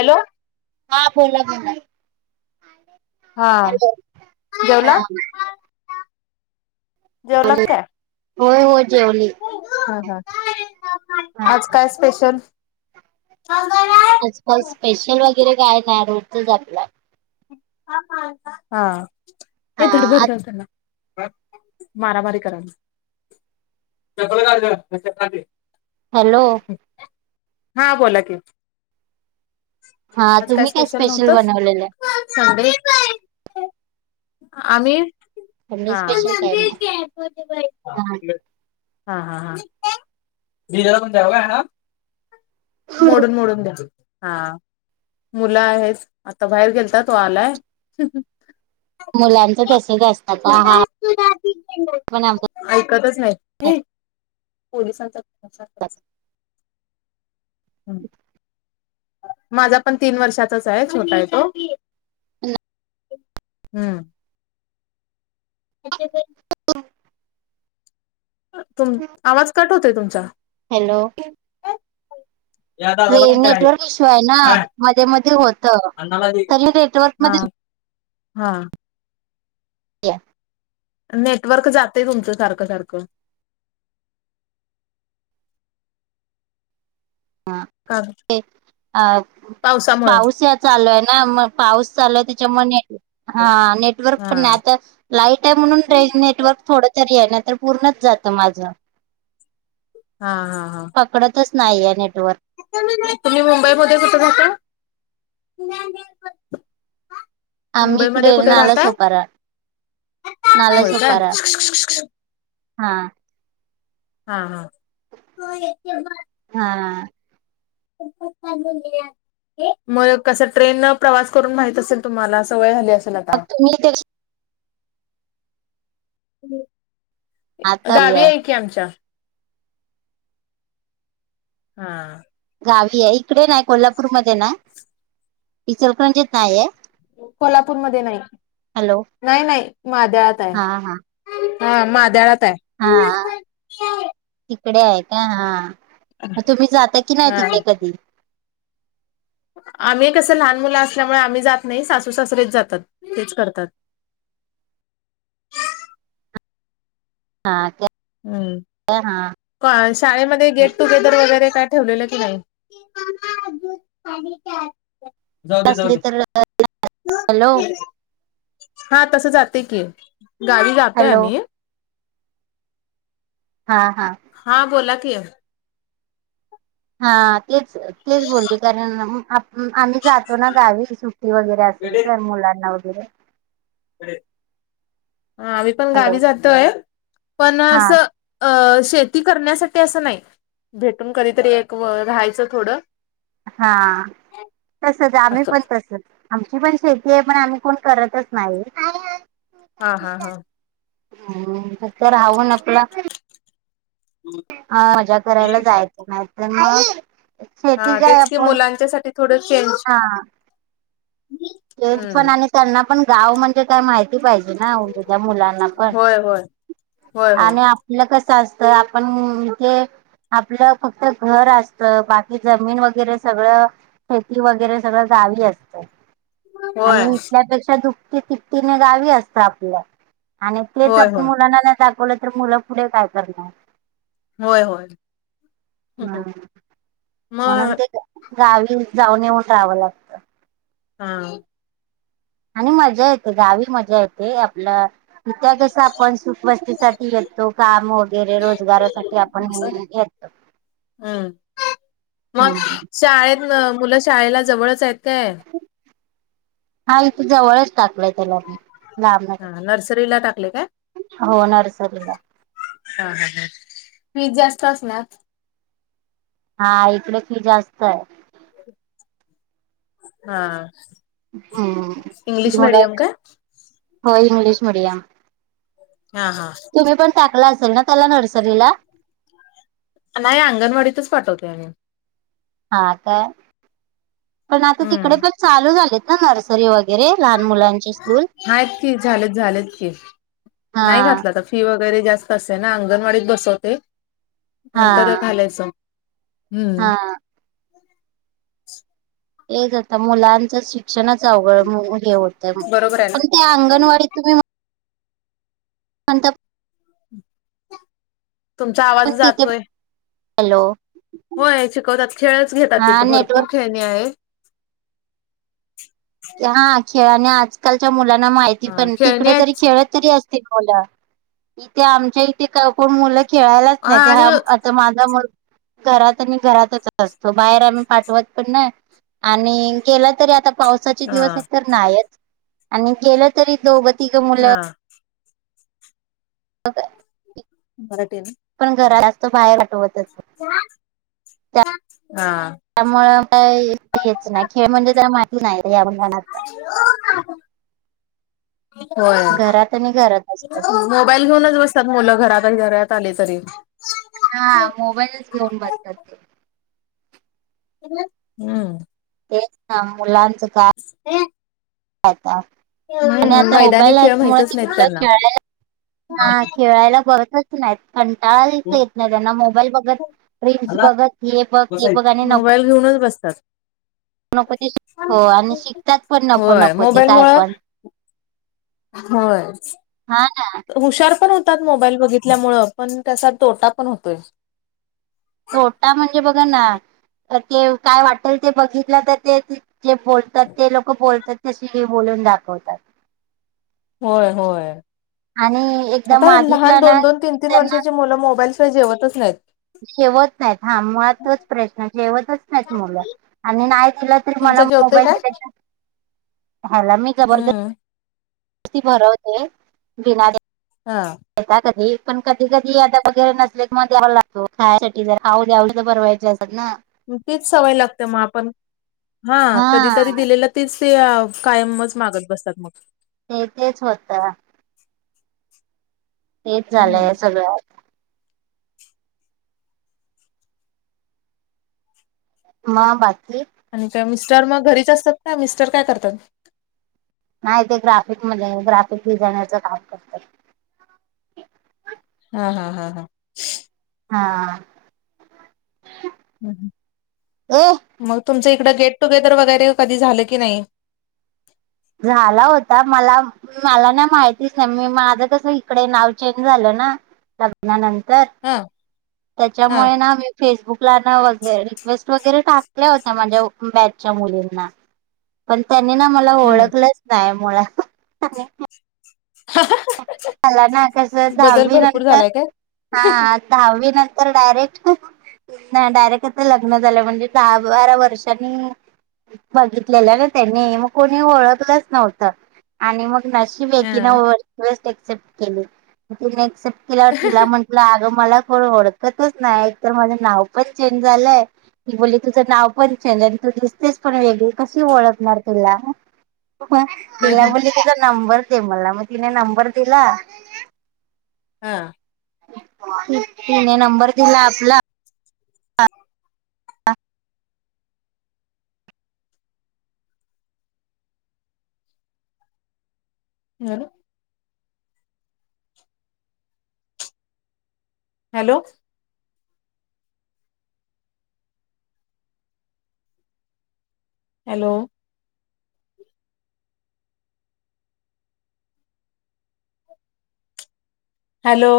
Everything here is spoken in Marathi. हॅलो. हा बोला बोला हा हॅलो जेवला हा. जेवलात काय? होय होय जेवली. हा हा हाआज काय स्पेशल? आज काहीच स्पेशल वगैरे काय नाही रोजच आपला. हा हा आज मारामारी कराल. [unintelligible] हॅलो. हा बोला की. हा तुम्ही काय स्पेशल बनवलेलं? संडे आम्ही म्हणजे हा स्पेशल काय नाही हा हा हा हा. मोडून मोडून द्या. हा मुलं आहेत आता बाहेर गेलता तो आलाय. मुलांच तसचं असतात हा हा पण आ ऐकतच नाय. हे पोलिसांचा [inaudible] असतात. हम्म. माझा पण तीन वर्षाचाच आहे छोटा आहे तो. [unintelligible] हम्म. [unintelligible] तुम आवाज कट होतय तुमचा. हॅलो. या हे दादाला पण द्या नेटवर्क इश्यू आहे ना काय मध्ये मध्ये होतं अण्णाला दे तरी नेटवर्क हा मध्ये हा. या नेटवर्क जाते तुमचं सारखं सारखं. हा का ते आ पावसामुळे पाऊस यात चालू आहे ना मग पाऊस चालूय त्याच्यामुळे न हा नेटवर्क हा पण आता लाईट आहे म्हणून रे नेटवर्क थोडं तरी आहे ना तर पूर्णच जातं माझा. हा हा हा. पकडतच नाहीये नेटवर्क. तुम्ही मुंबई मध्ये कुठं राहता? आम्ही इकडे नाला सोपारा, नाला होय काय सोपारा. हा. हा हा. हा. [unintelligible] मय कसं ट्रेनला प्रवास करून माहित असेल तुम्हाला सवय झाली अस तुला मग का तुम्ही ते गावी आहे की आमच्या. हा. गावी आहे इकडे नाही कोल्हापूरमध्ये ना ईचलकंजीत नाहीय. कोल्हापूरमध्ये नाही हॅलो नाही नाही मादळयात आहे. हा हा हा मादाळयात आहे. हा तिकडे आहे का? हा. मग तुम्ही जाता की नाही तिथे कधी? आम्ही कसं लहान मुलं असल्यामुळे आम्ही जात नाही, सासू सासरेच जातात तेच करतात. हा क हम्म. हा. शाळेमध्ये हा. गेटटुगेदर वगैरे काय ठेवलेलं की नाही? जाऊदे असली जाऊदे. तर हॅलो हा तस जाते की, गावी जातोय हॅलो आम्ही हा हा. हा बोला की. हा तेच तेच बोले कारण आम्ही जात तो ना गावी सुट्टी वगैरे असेल तर मुलांना वगैरे हा आम्ही पण हॅलो गावी जातोय पण हा अस अ शेती करण्यासाठी असं नाही, भेटून कधीतरी एक राहायचं थोडं हा तसच आहे आम्ही असं पण तसच आमची पण शेती आहे पण आम्ही कोण करतच नाही. हा हा हा. तिथं राहून आपला हम्. हा मजा करायला जायचं नाही तर मग शेती हा काय तेच की आपण मुलांच्यासाठी थोडं चेंज चेंज पण हम्म आणि त्यांना पण गाव म्हणजे काय माहिती पाहिजे ना उगीच. त्या मुलांना पण होय होय. होय होय आणि आ पलं कसं आसतं आपण म्हणजे आपलं फक्त घर आसत, बाकी जमीन वगैरे सगळं शेती वगैरे सगळं जावी असतं. होय आणि इथल्यापेक्षा दुप्पटी तिप्पटीने गावी असत आपल्या आणि तेच होय आपण होय मुलांना नाही दाखवलं तर मुलं पुढे काय करणार? होय होय हा म्हणून मग ते गावी जाऊन येऊन राहावं लाग हा. आणि मजा येते गावी मजा येते आपलं इथं कस आपण सुखवस्तीसाठी येतो, काम वगैरे रोजगारासाठी आपण येतो. हम् मग? येतो शाळेतन मुलं शाळेला जवळच आहेत काय? हा इथ जवळच टाकलंय त्याला मी. लांबन हा नर्सरीला टाकले काय येतात हो नर्सरीला हा, हा, हा फीज जास्त असणार? हा इकड फी जास्त आहे. हा. हम्म फी इंग्लिश मिडियम मुलाची काय हो इंग्लिश मिडियम हा हा. तुम्ही पण टाकला असल ना त्याला नर्सरीला? नाही अंगणवाडीतच पाठवतोय आम्ही. हा का पण आता तिकडे हम्म पण चालू झाले त ना नर्सरी वगैरे लहान मुलां हायत की झालेत झालेत की हा नाही घातलं आता फी वगैरे जास्त असते ना अंगणवाडीत बसवते, हा नंतर घालायचं. हम्म. हा तेच आता मुलांचं शिक्षणच आवघड हे होतय बरोबर आहे ना पण ते अंगणवाडी तुम्ही पण तुमचा आवाज पण तिथे जातोय. हॅलो. होय शिकवतात खेळच घेतात हा तिथे नेटवर्क भरपूर खेळणे आहे. हा खेळा आणि आजकालच्या मुलांना माहिती ह पण खेळणी तिकडे तरी आहेत खेळ इथे आमच्या इथेण मुलं खेळायलाच हा आणि नाही. माझा म घरात आणि घरातच असतो बाहेर आम्ही पाठवत पण नाही. आणि केलं तरी आता पावसा हा दि नाही अन गेलं तरी दोघं तिघे मुलं. हा मराठी ना पण घरा जास्त बाहेर पाठवतच नाही. ह. हा. त्यामूळ काही याचं नाही खेळ म्हणजे त्या माहिती नाही रे या मुलाना आता हो. घरात आणि घरात असतात. मोबाईल घेऊनच बसतात मुलं घरातही घत आले तरी हा मोबाईलच घेऊन बसतात ते हम्म. तेच ना मुलांचं का? आणि हम्म आता मैदानी मोबाईल खेळ आहेत मु माहितच नाहीत ते त्यांना खेळाय ह खेळायला बतच नाही. कंटाळाच येत नाही त्यांना मोबाईल बघत रील्स बघत हे बघ हे बघ आणि नक मोबाईल घेऊनच बसतात. नको ते श आणि शिकतात पण नको होय नको ते मोबाईल काय मुळ पण होय हा ना हुशार पण होत. मोबाईल बघितल्यामुळे पण त्याचा तोटा पण होतोय. तोटा म्हणजे बघ ना ते काय वाटेल ते बघितलं तर ते जे बोलतात ते लोक बोलतात तसे हे बोलून दाखवतात. होय होय आणि एकदा आता लहान मागितला ना दोन दोन तीन तीन त्यांना वर्षाची मुलं मोबाईल तो जेवतच नाहीत. जेवत नाहीत हा मुळातोच प्रयत्न जेवतच नाहीत मुलं? आणि नाही दिला तरी मला तुमचं जेवतय मोबाईल काय हला मी जबरदस्ती हम्म भरवते बिना हा. यता कधी पण कधी कधी आता वगैरे नसले क मग द्यावला लागतो खायसाठी जर खाऊ द्याव तर बरवाय. जात ना. तच सवय लागते मग आपण हा कधीतरी दिलेलं. तेच ते कायमच मागत बसतात मग ते तेच होत. तेच हम्म झालंय सगळं. म बाकी आणि का मिस्टर मग घरीच असतात ना मिस्टर काय करतात. नाही ते ग्राफिकमध्येध्ये ग्राफिक डिझायनर काम करतात. हा हा हा हा. हा. ए मग तुमचं इकडं गेट टुगेदर वगैरे कधी झालं की नाही. झाला होता मला मला ना माहितीच नाही मी माझं कस इकडे नाव चेंज झालं ना. नंतर हा हा त्याच्यामुळे ना. फेसबुकला ना वगर रिक्वेस्ट वगैरे टाकल्या होत्या माझ्या बॅचच्या मुलींना [inaudible] पण त्यांनी ना मला हम्म ओळखलंच नाय मुळा आणि मला ना कस बदल दहावी भरपूर नंतर झालाय काय? हा दहावी नंतर डायरेक्ट नाय डायरेक्ट आता लग्न झालं म्हणजे दहा बारा वर्षांनी बघितलेलं ना त्यांनी म कोणी ओळखलंच नव्हतं. आणि मग नशीब हा एकीनं रिक्वेस्ट एक्सेप्ट केली म तिने एक्सेप्ट केल्यावर तिला म्हण म्हणलं अग मला कोण ओळखतच नाय एकतर माझं नाव पण चेंज झालंय. ती बोल्ली तुझं नाव पण चेंज आणि तू दिसतेस पण वेगळी कशी ओळखणार तुला नं म तिला ह म्हणली तुझा नंबर दे मला म तिने नंबर दिला हा ती तिने नंबर केला आपला [unintelligible] झालं. Hello hello hello